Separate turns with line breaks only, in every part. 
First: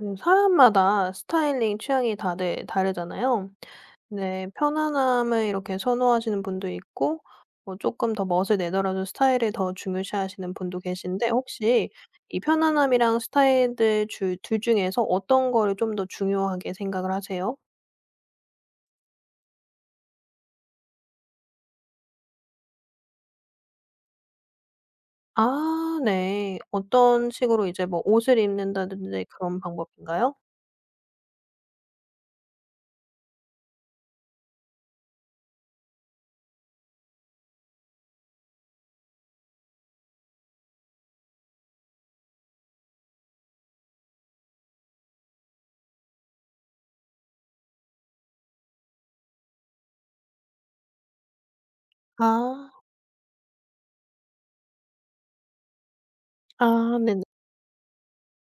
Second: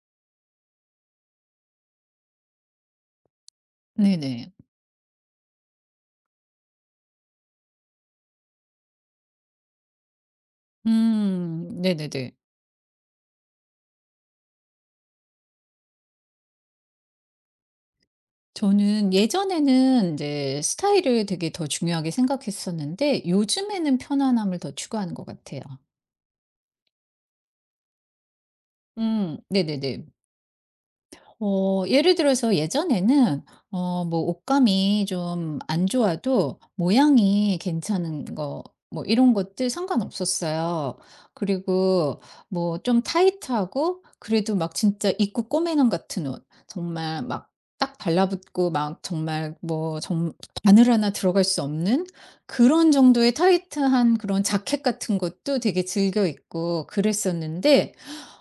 사람마다 스타일링 취향이 다들 다르잖아요. 네,
네네.
편안함을 이렇게 선호하시는 분도 있고 뭐 조금 더 멋을 내더라도 스타일을 더 중요시하시는 분도 계신데
음
혹시
네네네.
이 편안함이랑 스타일들 주 둘 중에서 어떤 거를 좀 더 중요하게 생각을 하세요?
저는 예전에는 이제 스타일을 되게 더 중요하게 생각했었는데 요즘에는 편안함을 더 추구하는 것 같아요.
아 네. 어떤 식으로 이제 뭐 옷을 입는다든지
음
그런
네네네.
방법인가요?
예를 들어서 예전에는 뭐 옷감이 좀 안 좋아도 모양이 괜찮은 거, 뭐 이런 것들 상관없었어요. 그리고 뭐 좀 타이트하고 그래도 막 진짜 입고 꼬매는 같은 옷, 정말 막 딱 달라붙고, 막 정말 뭐 정 바늘 하나 들어갈 수 없는
아.
그런 정도의 타이트한 그런 자켓 같은 것도 되게 즐겨 입고
아 네네.
그랬었는데,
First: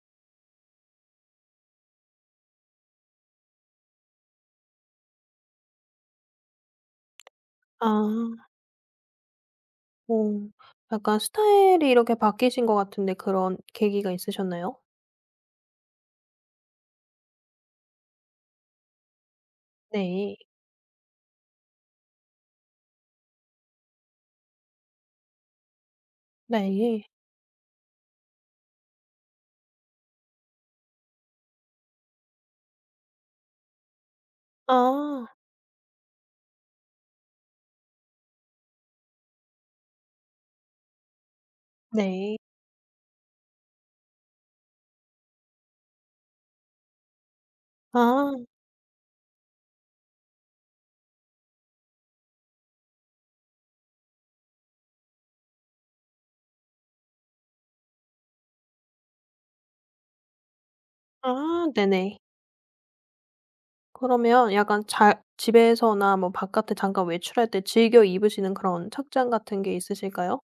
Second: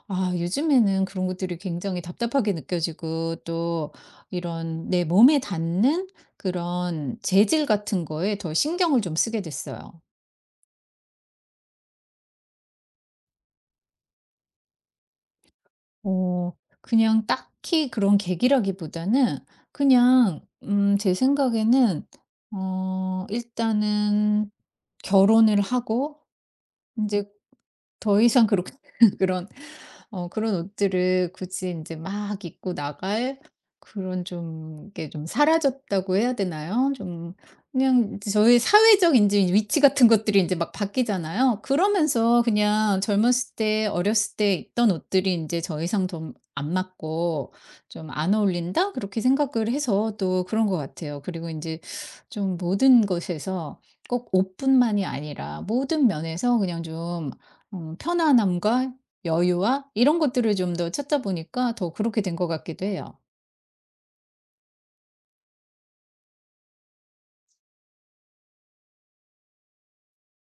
아, 요즘에는 그런 것들이 굉장히 답답하게 느껴지고, 또 이런 내 몸에 닿는 그런 재질 같은
아.
거에 더 신경을 좀 쓰게 됐어요.
어. 약간 스타일이 이렇게 바뀌신 것 같은데 그런 계기가 있으셨나요?
어, 그냥 딱히 그런 계기라기보다는
네.
그냥 제 생각에는, 일단은 결혼을 하고
네.
이제 더 이상 그렇게 그런 그런 옷들을 굳이 이제 막 입고 나갈, 그런 좀, 이게 좀
아.
사라졌다고 해야 되나요? 좀 그냥 이제 저희 사회적 인제 위치 같은 것들이 이제 막 바뀌잖아요.
네.
그러면서 그냥 젊었을 때, 어렸을 때 입던 옷들이 이제저 이상 좀 안 맞고, '좀 안
아.
어울린다.' 그렇게 생각을 해서 또 그런 것 같아요. 그리고 이제 좀 모든 것에서 꼭 옷뿐만이 아니라 모든 면에서 그냥 좀 편안함과 여유와 이런 것들을 좀 더 찾다
아
보니까 더
네네.
그렇게 된 것 같기도 해요.
그러면 약간 잘 집에서나 뭐 바깥에 잠깐 외출할 때 즐겨 입으시는 그런 착장 같은 게 있으실까요?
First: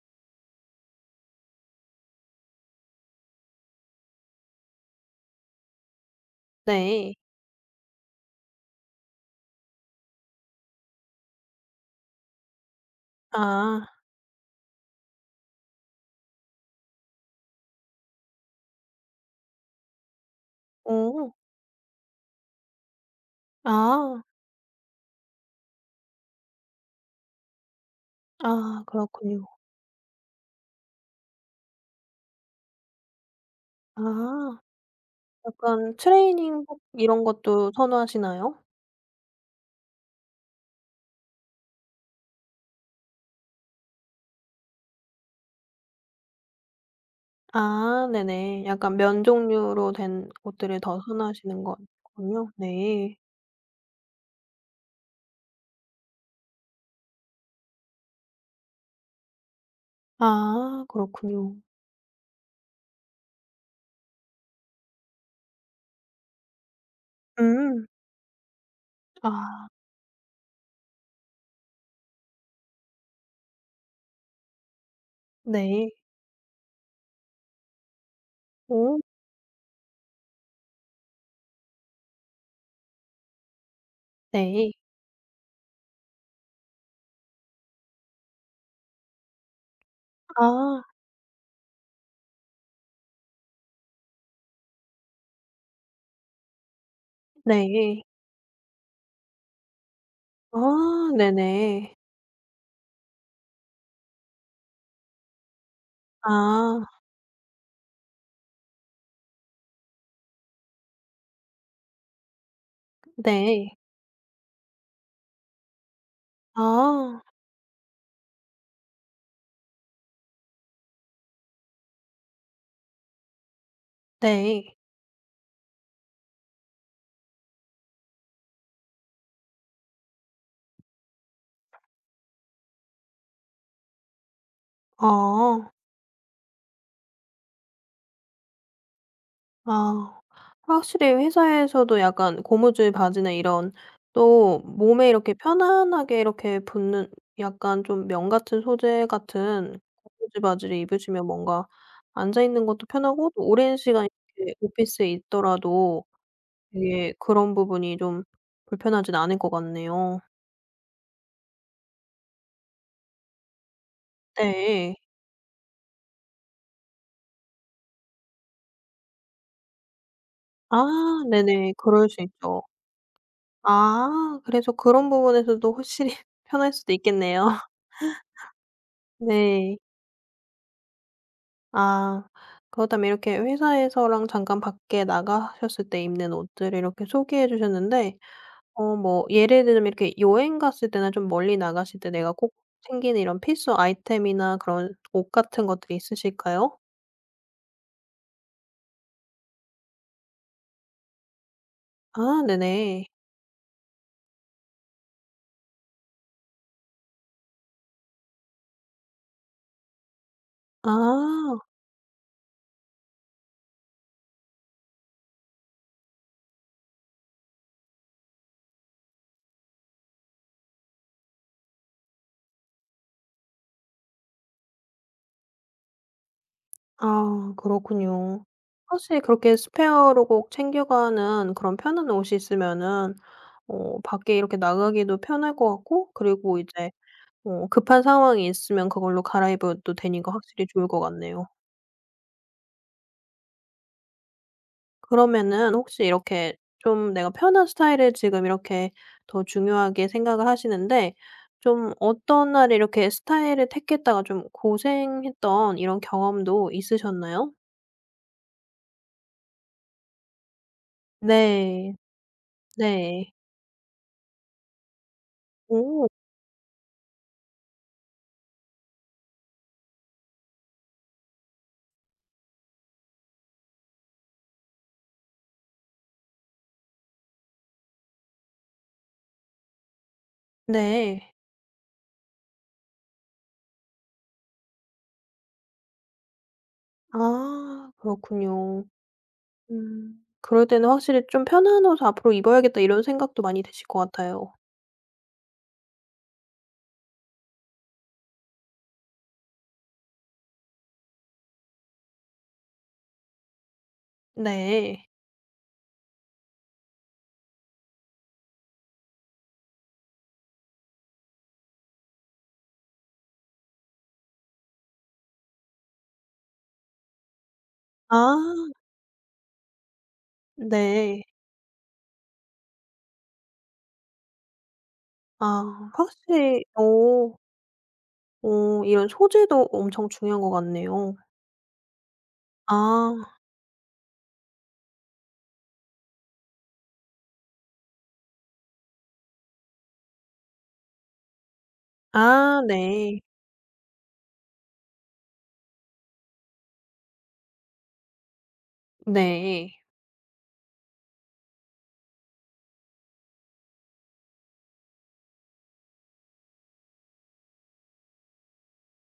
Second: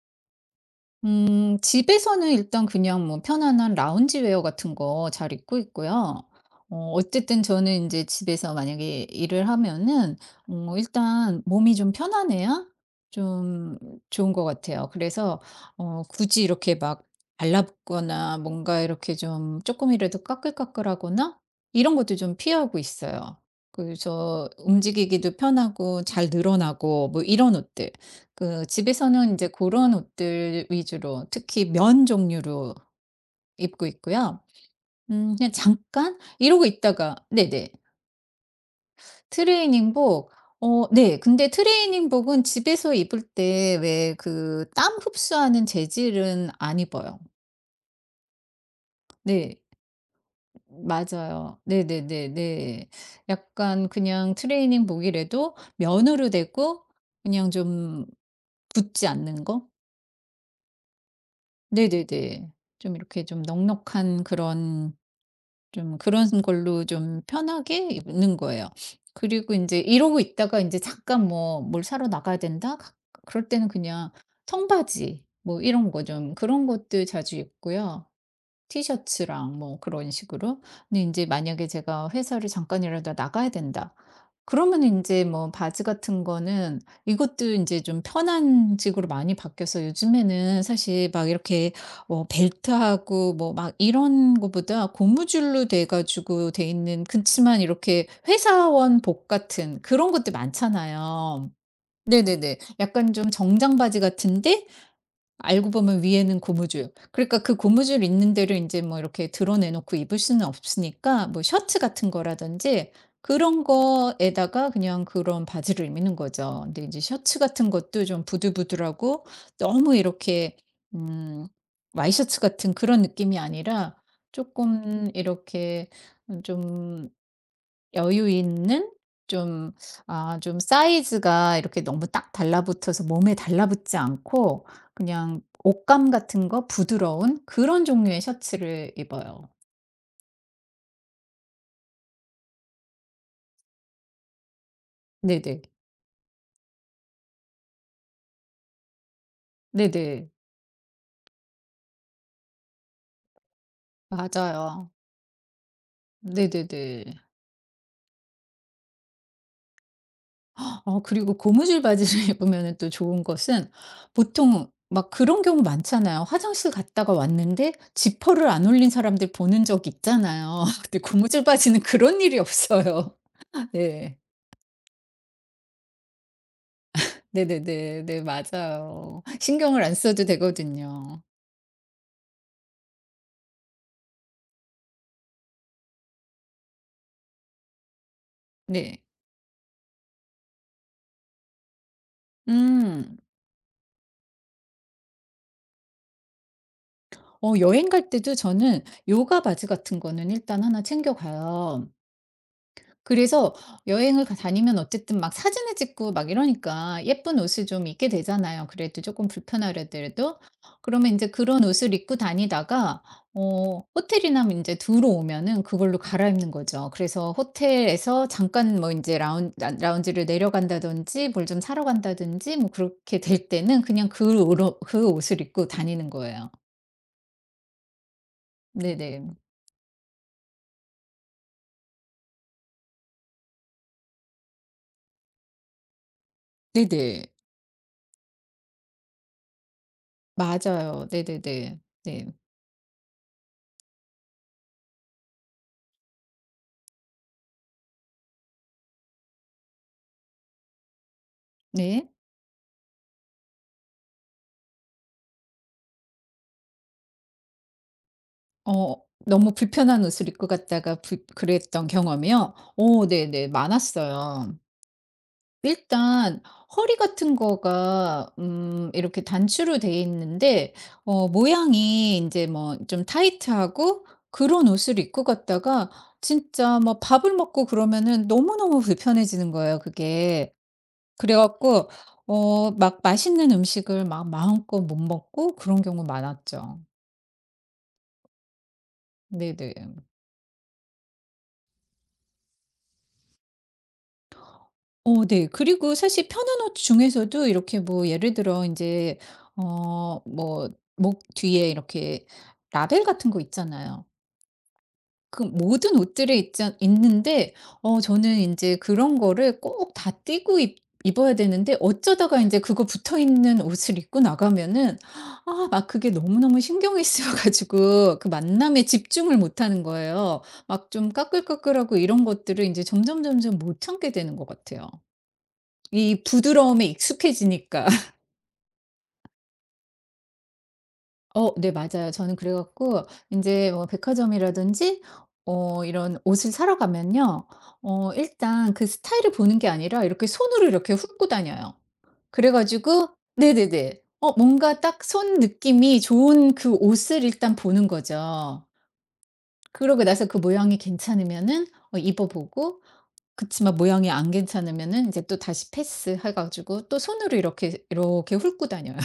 집에서는 일단 그냥 뭐 편안한 라운지 웨어 같은 거 잘 입고 있고요.
네.
어쨌든 저는 이제 집에서 만약에 일을 하면은 일단 몸이 좀 편안해야 좀
아.
좋은 것 같아요. 그래서 굳이 이렇게 막 발라붙거나, 뭔가 이렇게 좀 조금이라도
어.
까끌까끌하거나 이런 것도 좀 피하고 있어요.
아.
그래서 움직이기도 편하고 잘 늘어나고 뭐 이런 옷들. 그
아
집에서는 이
그렇군요.
제 그런 옷들 위주로, 특히 면 종류로 입고
아.
있고요. 그냥
약간
잠깐 이러고
트레이닝복
있다가,
이런
네네.
것도 선호하시나요?
트레이닝복, 네. 근데 트레이닝복은 집에서 입을 때 왜 그 땀 흡수하는 재질은 안 입어요.
아 네네. 약간 면
네.
종류로 된 옷들을 더
맞아요.
선호하시는 거 군요.
네네네네.
네.
약간 그냥 트레이닝복이라도 면으로 되고, 그냥 좀 붙지 않는 거?
아 그렇군요.
네네네. 좀 이렇게 좀 넉넉한 그런, 좀 그런 걸로 좀
음.
편하게 입는 거예요. 그리고
아
인제 이러고 있다가 인제 잠깐 뭐 '뭘 사러 나가야 된다.' 가 그럴 때는 그냥 청바지 뭐
네.
이런 거, 좀 그런 것들 자주 입고요.
오
티셔츠랑 뭐 그런 식으로. 근데 인제 만약에 제가 '회사를 잠깐이라도 나가야 된다.' 그러
네.
면이 인제 뭐 바지 같은 거는 이것도 인제 좀 편한 식으로 많이 바뀌어서, 요즘에는
아
사실 막 이렇게 벨트하고 뭐 막 이런 거보다 고무줄로 돼 가지고 돼 있는, 그치만
네.
이렇게 회사원복 같은 그런 것들
아
많잖아요.
네네.
네네네. 약간 좀 정장 바지 같은데, 알고 보면 위에는
아
고무줄. 그러니까 그 고무줄 있는 데를 이제 뭐 이렇게 드러내 놓고 입을 수는 없으니까 뭐 셔츠 같은 거라든지 그런
네.
거에다가 그냥 그런 바지를 입는 거죠. 근데 이제
아
셔츠 같은 것도 좀 부들부들하고, 너무 이렇게 음 와이셔츠 같은 그런 느낌이 아니라,
네.
조금 이렇게 좀 여유 있는, 좀, 아 좀, 사이즈가 이렇게 너무 딱 달라붙어서 몸에 달라붙지 않고, 그냥
어.
옷감 같은 거 부드러운 그런 종류의 셔츠를 입어요.
아. 확실히 회사에서도 약간 고무줄 바지나 이런 또 몸에 이렇게
네네.
편안하게 이렇게 붙는 약간 좀 면 같은 소재 같은
네네.
고무줄 바지를 입으시면 뭔가 앉아 있는 것도 편하고 또 오랜 시간 이렇게
맞아요.
오피스에 있더라도
네네네.
되게 그런 부분이 좀 불편하진 않을 것 같네요.
그리고 고무줄 바지를 입으면 또 좋은 것은, 보통
네.
막 그런 경우 많잖아요. 화장실 갔다가 왔는데 지퍼를 안 올린 사람들 보는 적 있잖아요.
아
근데 고무줄
네네.
바지는
그럴 수
그런 일이
있죠.
없어요. 네.
아 그래서 그런 부분에서도 확실히 편할 수도 있겠네요.
네네네. 네, 맞아요.
네.
신경을 안 써도 되거든요.
아. 그렇다면 이렇게 회사에서랑 잠깐 밖에 나가셨을 때 입는 옷들을 이렇게 소개해 주셨는데
네.
뭐 예를 들면 이렇게 여행 갔을 때나 좀 멀리 나가실 때 내가 꼭
음.
챙기는 이런 필수 아이템이나 그런 옷 같은 것들이 있으실까요?
여행 갈 때도 저는 요가 바지 같은 거는 일단 하나 챙겨 가요.
아 네네.
그래서 여행을 가 다니면 어쨌든 막 사진을 찍고 막 이러니까 예쁜 옷을 좀 입게 되잖아요, 그래도 조금 불편하더라도. 그러면 이제
아.
그런 옷을 입고 다니다가 호텔이나 이제 들어오면은 그걸로 갈아입는 거죠. 그래서 호텔에서 잠깐 뭐 이제 라운지를 내려간다든지, 뭘 좀 사러 간다든지 뭐 그렇게 될 때는 그냥 그 오로 그 옷을 입고 다니는 거예요.
아 그렇군요. 사실
네네.
그렇게 스페어로 꼭 챙겨가는 그런 편한 옷이 있으면은 밖에 이렇게 나가기도 편할 것 같고 그리고 이제
네네.
급한 상황이 있으면 그걸로 갈아입어도 되니까 확실히 좋을 것
맞아요.
같네요.
네네네. 네.
그러면은 혹시 이렇게 좀 내가 편한 스타일을 지금 이렇게 더 중요하게 생각을 하시는데 좀
네.
어떤 날에 이렇게 스타일을 택했다가 좀 고생했던 이런 경험도 있으셨나요?
어 너무 불편한 옷을 입고 갔다가 불 그랬던
네.
경험이요? 오,
네.
네네. 많았어요.
오.
일단 허리 같은 거가 이렇게 단추로 돼 있는데 모양이 이제 뭐 좀 타이트하고, 그런 옷을 입고 갔다가 진짜 뭐 밥을 먹고 그러면은 너무너무 불편해지는 거예요, 그게.
네.
그래 갖고 막 맛있는 음식을 막 마음껏 못 먹고 그런 경우 많았죠.
아 그렇군요.
네네.
음. 그럴 때는 확실히 '좀 편한 옷을 앞으로 입어야겠다.' 이런 생각도 많이 드실 것 같아요.
네. 그리고 사실 편한 옷 중에서도 이렇게 뭐 예를 들어 이제 뭐 목 뒤에 이렇게 라벨 같은 거 있잖아요.
네.
그 모든 옷들에 있자 있는데 저는 이제 그런 거를 꼭 다 띄고 입 입어야 되는데, 어쩌다가 이제 그거 붙어 있는 옷을 입고 나가면은 아, 막 그게 너무너무 신경이 쓰여 가지고
아.
그 만남에 집중을 못 하는 거예요. 막 좀
네.
까끌까끌하고 이런 것들을 이제 점점점점 못 참게 되는 것 같아요.
아
이
확실히
부드러움에
오,
익숙해지니까.
오 이런 소재도 엄청 중요한 것 같네요.
네, 맞아요. 저는 그래 갖고
아.
이제 뭐 백화점이라든지 이런 옷을 사러 가면요. 일단 그 스타일을 보는 게 아니라 이렇게 손으로 이렇게 훑고 다녀요. 그래
아
가지고,
네.
네네네. 뭔가 딱 손 느낌이 좋은 그 옷을 일단 보는 거죠.
네.
그러고 나서 그 모양이 괜찮으면은 입어 보고, 그치만 모양이 안 괜찮으면은 제또 다시 패스해 가지고 또 손으로 이렇게, 이렇게 훑고 다녀요.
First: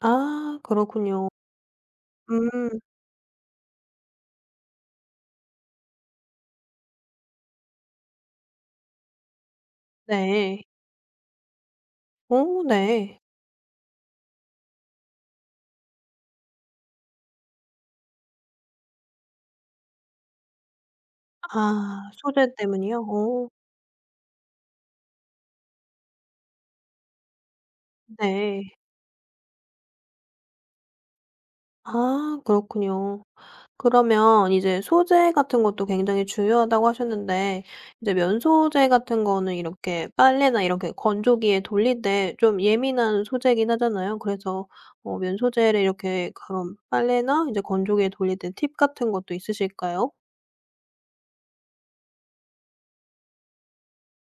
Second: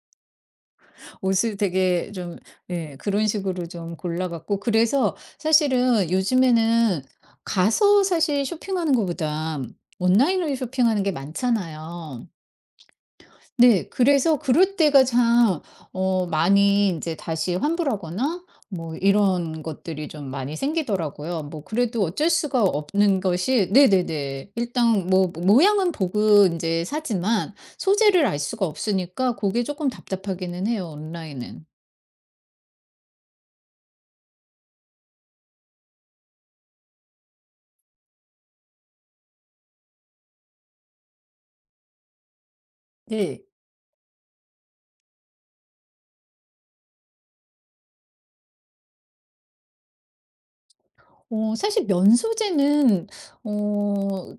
아 그렇군요.
옷을 되게 좀,
음
예, 그런 식으로 좀 골라 갖고, 그래서 사실은 요즘에는 가서 사실 쇼핑하는 것보다 온라인으로
네.
쇼핑하는 게 많잖아요.
오 네.
네. 그래서 그럴 때가 참 많이 이제 다시 환불하거나 뭐 이런 것들이 좀 많이 생기더라고요. 뭐 그래도
아
어쩔
소재
수가
때문이요?
없는
오
것이, 네네네, 일단 뭐 모양은 보고 이제 사지만 소재를 알 수가
네.
없으니까 그게 조금 답답하기는 해요, 온라인은.
아 그렇군요. 그러면 이제 소재 같은 것도 굉장히 중요하다고 하셨는데 이제 면 소재 같은 거는 이렇게 빨래나 이렇게 건조기에 돌릴 때 좀 예민한
네.
소재이긴 하잖아요. 그래서 면 소재를 이렇게 그럼 빨래나 이제 건조기에 돌릴 때 팁 같은 것도 있으실까요?
사실 면소재는 어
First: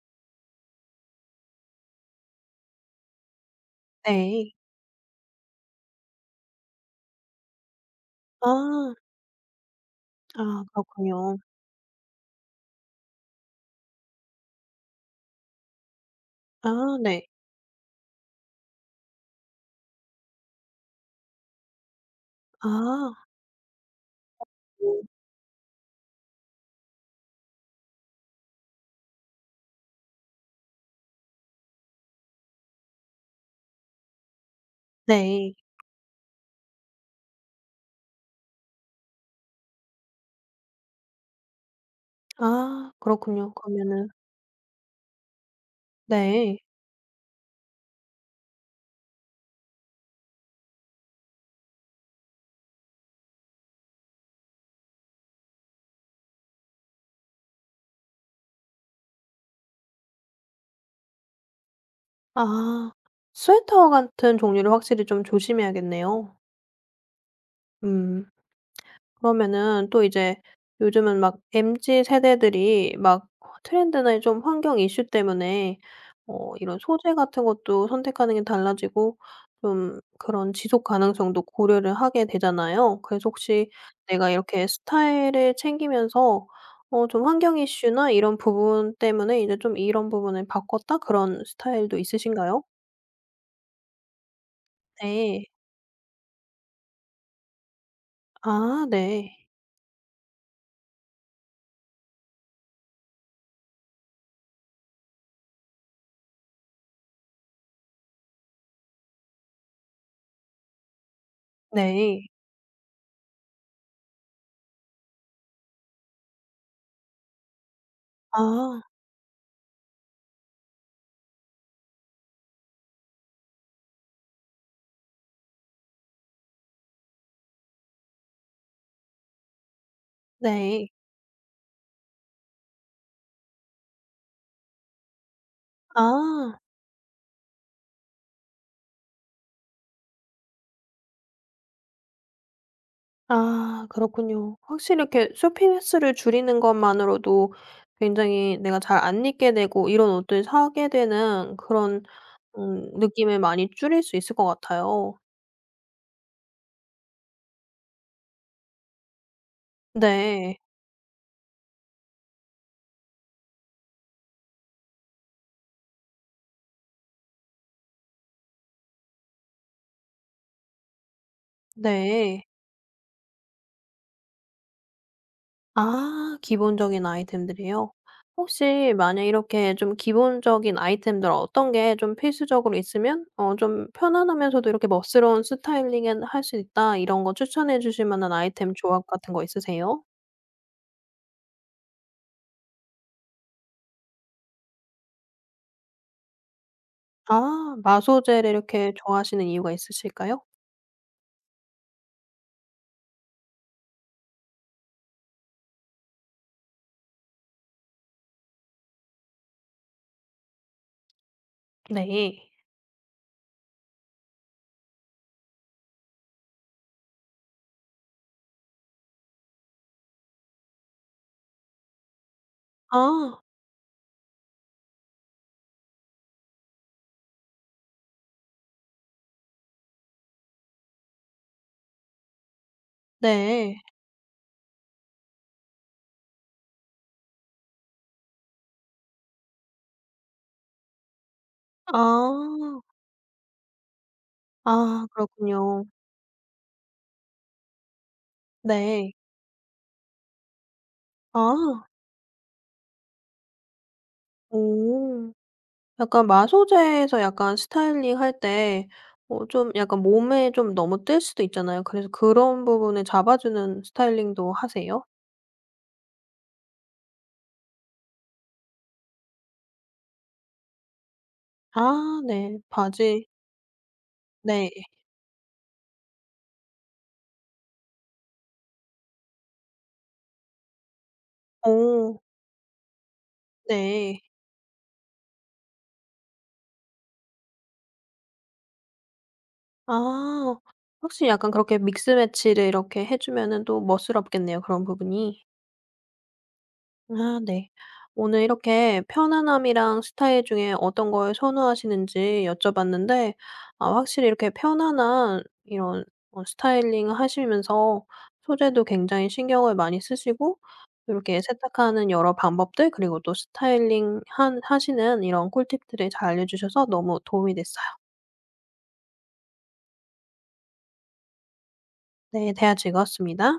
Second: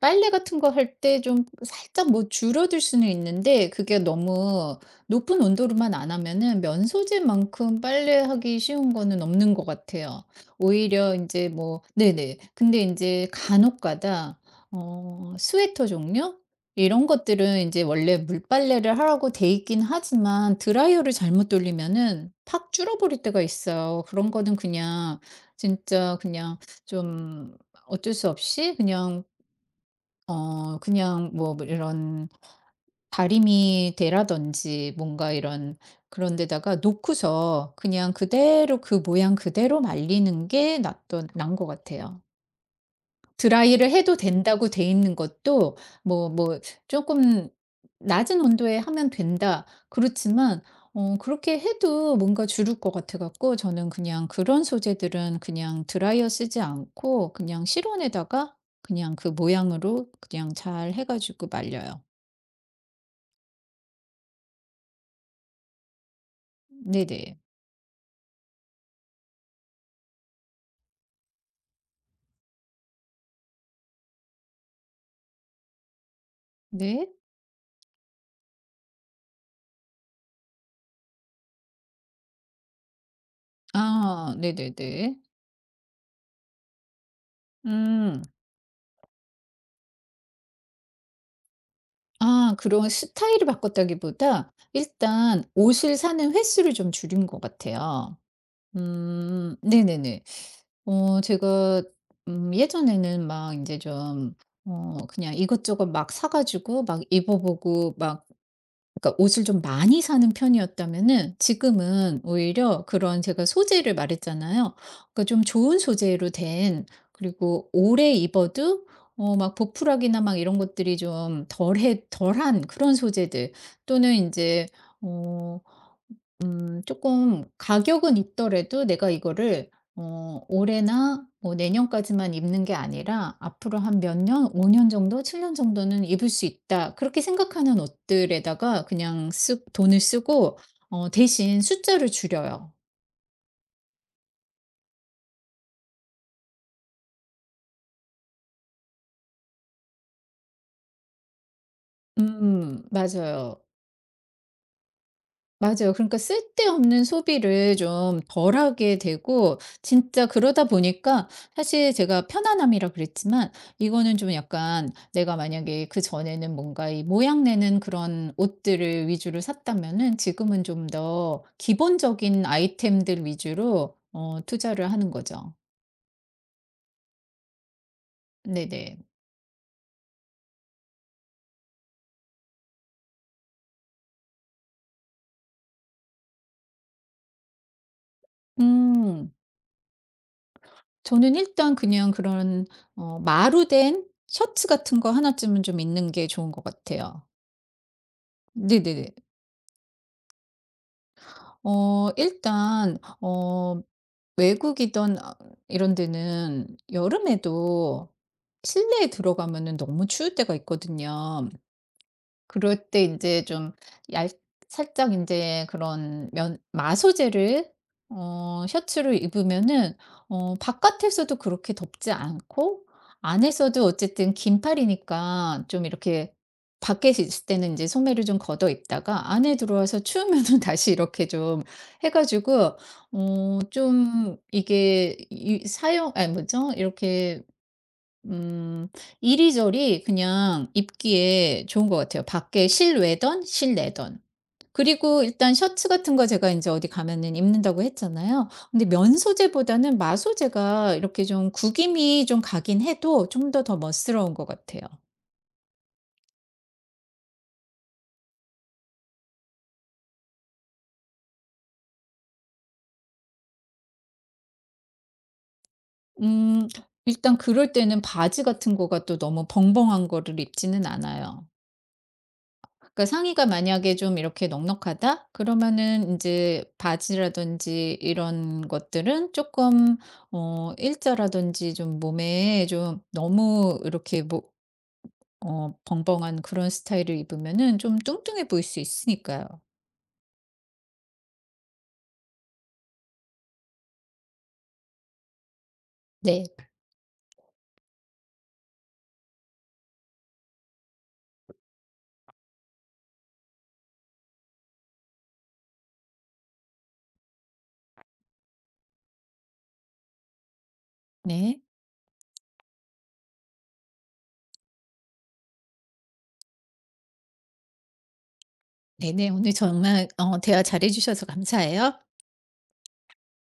빨래 같은 거 할 때 좀 살짝 뭐 줄어들 수는 있는데, 그게
네.
너무 높은 온도로만 안 하면은 면소재만큼 빨래하기 쉬운
아.
거는 없는 것 같아요.
아
오히려 이
그렇군요.
제 뭐, 네네. 근데 이제 간혹가다 스웨터 종류,
아
이런
네.
것들은 이제 원래 물빨래를 하라고 돼 있긴 하지만 드라이어를 잘못 돌리면은 팍
아.
줄어버릴 때가 있어요. 그런 거는 그냥 진짜 그냥 좀 어쩔 수 없이 그냥 그냥 뭐 이런 다리미 대라든지 뭔가
네.
이런 그런 데다가 놓고서 그냥 그대로 그 모양 그대로 말리는 게 낫던 난 것 같아요.
아 그렇군요.
드라이를
그러면은
해도 된다고 돼 있는 것도 뭐
네.
뭐 "조금 낮은 온도에 하면 된다." 그렇지만 그렇게 해도 뭔가 주를 것 같아 갖고 저는 그냥 그런 소재들은 그냥 드라이어 쓰지 않고 그냥 실온에다가 그냥 그 모양으로 그냥 잘 해 가지고 말려요.
아 스웨터 같은 종류를 확실히 좀 조심해야겠네요.
네네.
음. 그러면은 또 이제 요즘은 막 MZ 세대들이 막 트렌드나 좀 환경 이슈 때문에 이런
네.
소재 같은 것도 선택하는 게 달라지고 좀 그런 지속 가능성도 고려를 하게 되잖아요. 그래서 혹시 내가
아,
이렇게
네네네.
스타일을 챙기면서 좀 환경 이슈나
음.
이런 부분 때문에 이제 좀 '이런 부분을 바꿨다.' 그런 스타일도
아,
있으신가요?
그런 스타일을 바꿨다기보다 일단
네.
옷을 사는 횟수를 좀 줄인 것 같아요.
아 네.
음, 네네네. 제가 예전에는 막 이제 좀 그냥 이것저것 막 사 가지고 막 입어 보고 막 그러니까 옷을 좀 많이 사는 편이었다면은, 지금은
네.
오히려, 그런, 제가 소재를 말했잖아요. 그러니까 좀 좋은 소재로 된, 그리고 오래
아
입어도 막 보풀하기나 막 이런 것들이 좀 덜해 덜한 그런 소재들, 또는 이제어 조금 가격은 있더라도 내가 이거를
네.
올해나 뭐 내년까지만 입는 게 아니라 앞으로 한 몇 년, 5년 정도, 7년 정도는 입을 수
아.
있다, 그렇게 생각하는 옷들에다가 그냥 쓰 돈을 쓰고, 대신 숫자를 줄여요.
아 그렇군요. 확실히 이렇게 쇼핑 횟수를 줄이는 것만으로도 굉장히 내가 잘 안 입게 되고 이런 옷들 사게 되는 그런
음,
느낌을
맞아요.
많이 줄일 수 있을 것 같아요.
맞아요. 그러니까 쓸데없는 소비를 좀 덜하게 되고, 진짜
네.
그러다 보니까 사실 제가 편안함이라 그랬지만, 이거는 좀 약간, 내가 만약에 그전에는 뭔가 이 모양 내는 그런 옷들을 위주로 샀다면은, 지금은 좀 더
네.
기본적인 아이템들 위주로 투자를 하는 거죠.
아 기본적인 아이템들이요? 혹시
네네.
만약 이렇게 좀 기본적인 아이템들 어떤 게 좀 필수적으로 있으면 좀 편안하면서도 이렇게 멋스러운 스타일링은 할 수 있다 이런 거 추천해 주실 만한 아이템 조합
음.
같은 거 있으세요?
저는 일단 그냥 그런 마루된 셔츠 같은 거 하나쯤은 좀 있는 게 좋은 것 같아요.
아 마소제를 이렇게
네네네.
좋아하시는 이유가 있으실까요?
일단 외국이던, 아, 이런 데는 여름에도 실내에 들어가면은 너무 추울 때가 있거든요.
네.
그럴 때 이제 좀 얇 살짝 이제 그런 면 마소재를, 셔츠를 입으면은 바깥에서도 그렇게 덥지 않고,
아
안에서도 어쨌든 긴팔이니까 좀 이렇게, 밖에 있을 때는 이제 소매를 좀 걷어 입다가 안에 들어와서 추우면은 다시 이렇게 좀 해 가지고
네.
좀 이게, 이 사용, 아니 뭐죠? 이렇게 음 이리저리 그냥 입기에 좋은 것 같아요, 밖에
아.
실외던 실내던.
아
그리고 일단
그렇군요.
셔츠 같은 거 제가 이제 어디 가면은 입는다고 했잖아요. 근데
네.
면 소재보다는 마 소재가 이렇게 좀
아.
구김이 좀 가긴 해도 좀 더 더 멋스러운 것 같아요.
오. 약간 마소제에서 약간 스타일링 할 때 좀 약간 몸에 좀 너무 뜰 수도 있잖아요. 그래서 그런 부분을 잡아 주는 스타일링도 하세요?
음 일단 그럴 때는 바지 같은 거가 또 너무 벙벙한 거를 입지는 않아요.
아 네.
그러니까
바지
상의가 만약에 좀 이렇게
네.
넉넉하다? 그러면은 이제 바지라든지 이런 것들은 조금 일자라든지, 좀
오
몸에 좀 너무
네.
이렇게 뭐 벙벙한 그런 스타일을 입으면은 좀 뚱뚱해 보일 수 있으니까요.
아. 혹시 약간 그렇게 믹스 매치를 이렇게 해 주면은 또 멋스럽겠네요, 그런 부분이.
네.
아 네. 오늘 이렇게 편안함이랑 스타일 중에 어떤 걸 선호하시는지 여쭤봤는데 아 확실히 이렇게 편안한 이런 스타일링 하시면서 소재도 굉장히 신경을 많이 쓰시고 이렇게
네.
세탁하는 여러 방법들 그리고 또 스타일링 한 하시는 이런 꿀팁들을 잘 알려 주셔서 너무 도움이 됐어요.
네네. 오늘 정말 대화 잘해 주셔서 감사해요.
네. 대화 즐거웠습니다.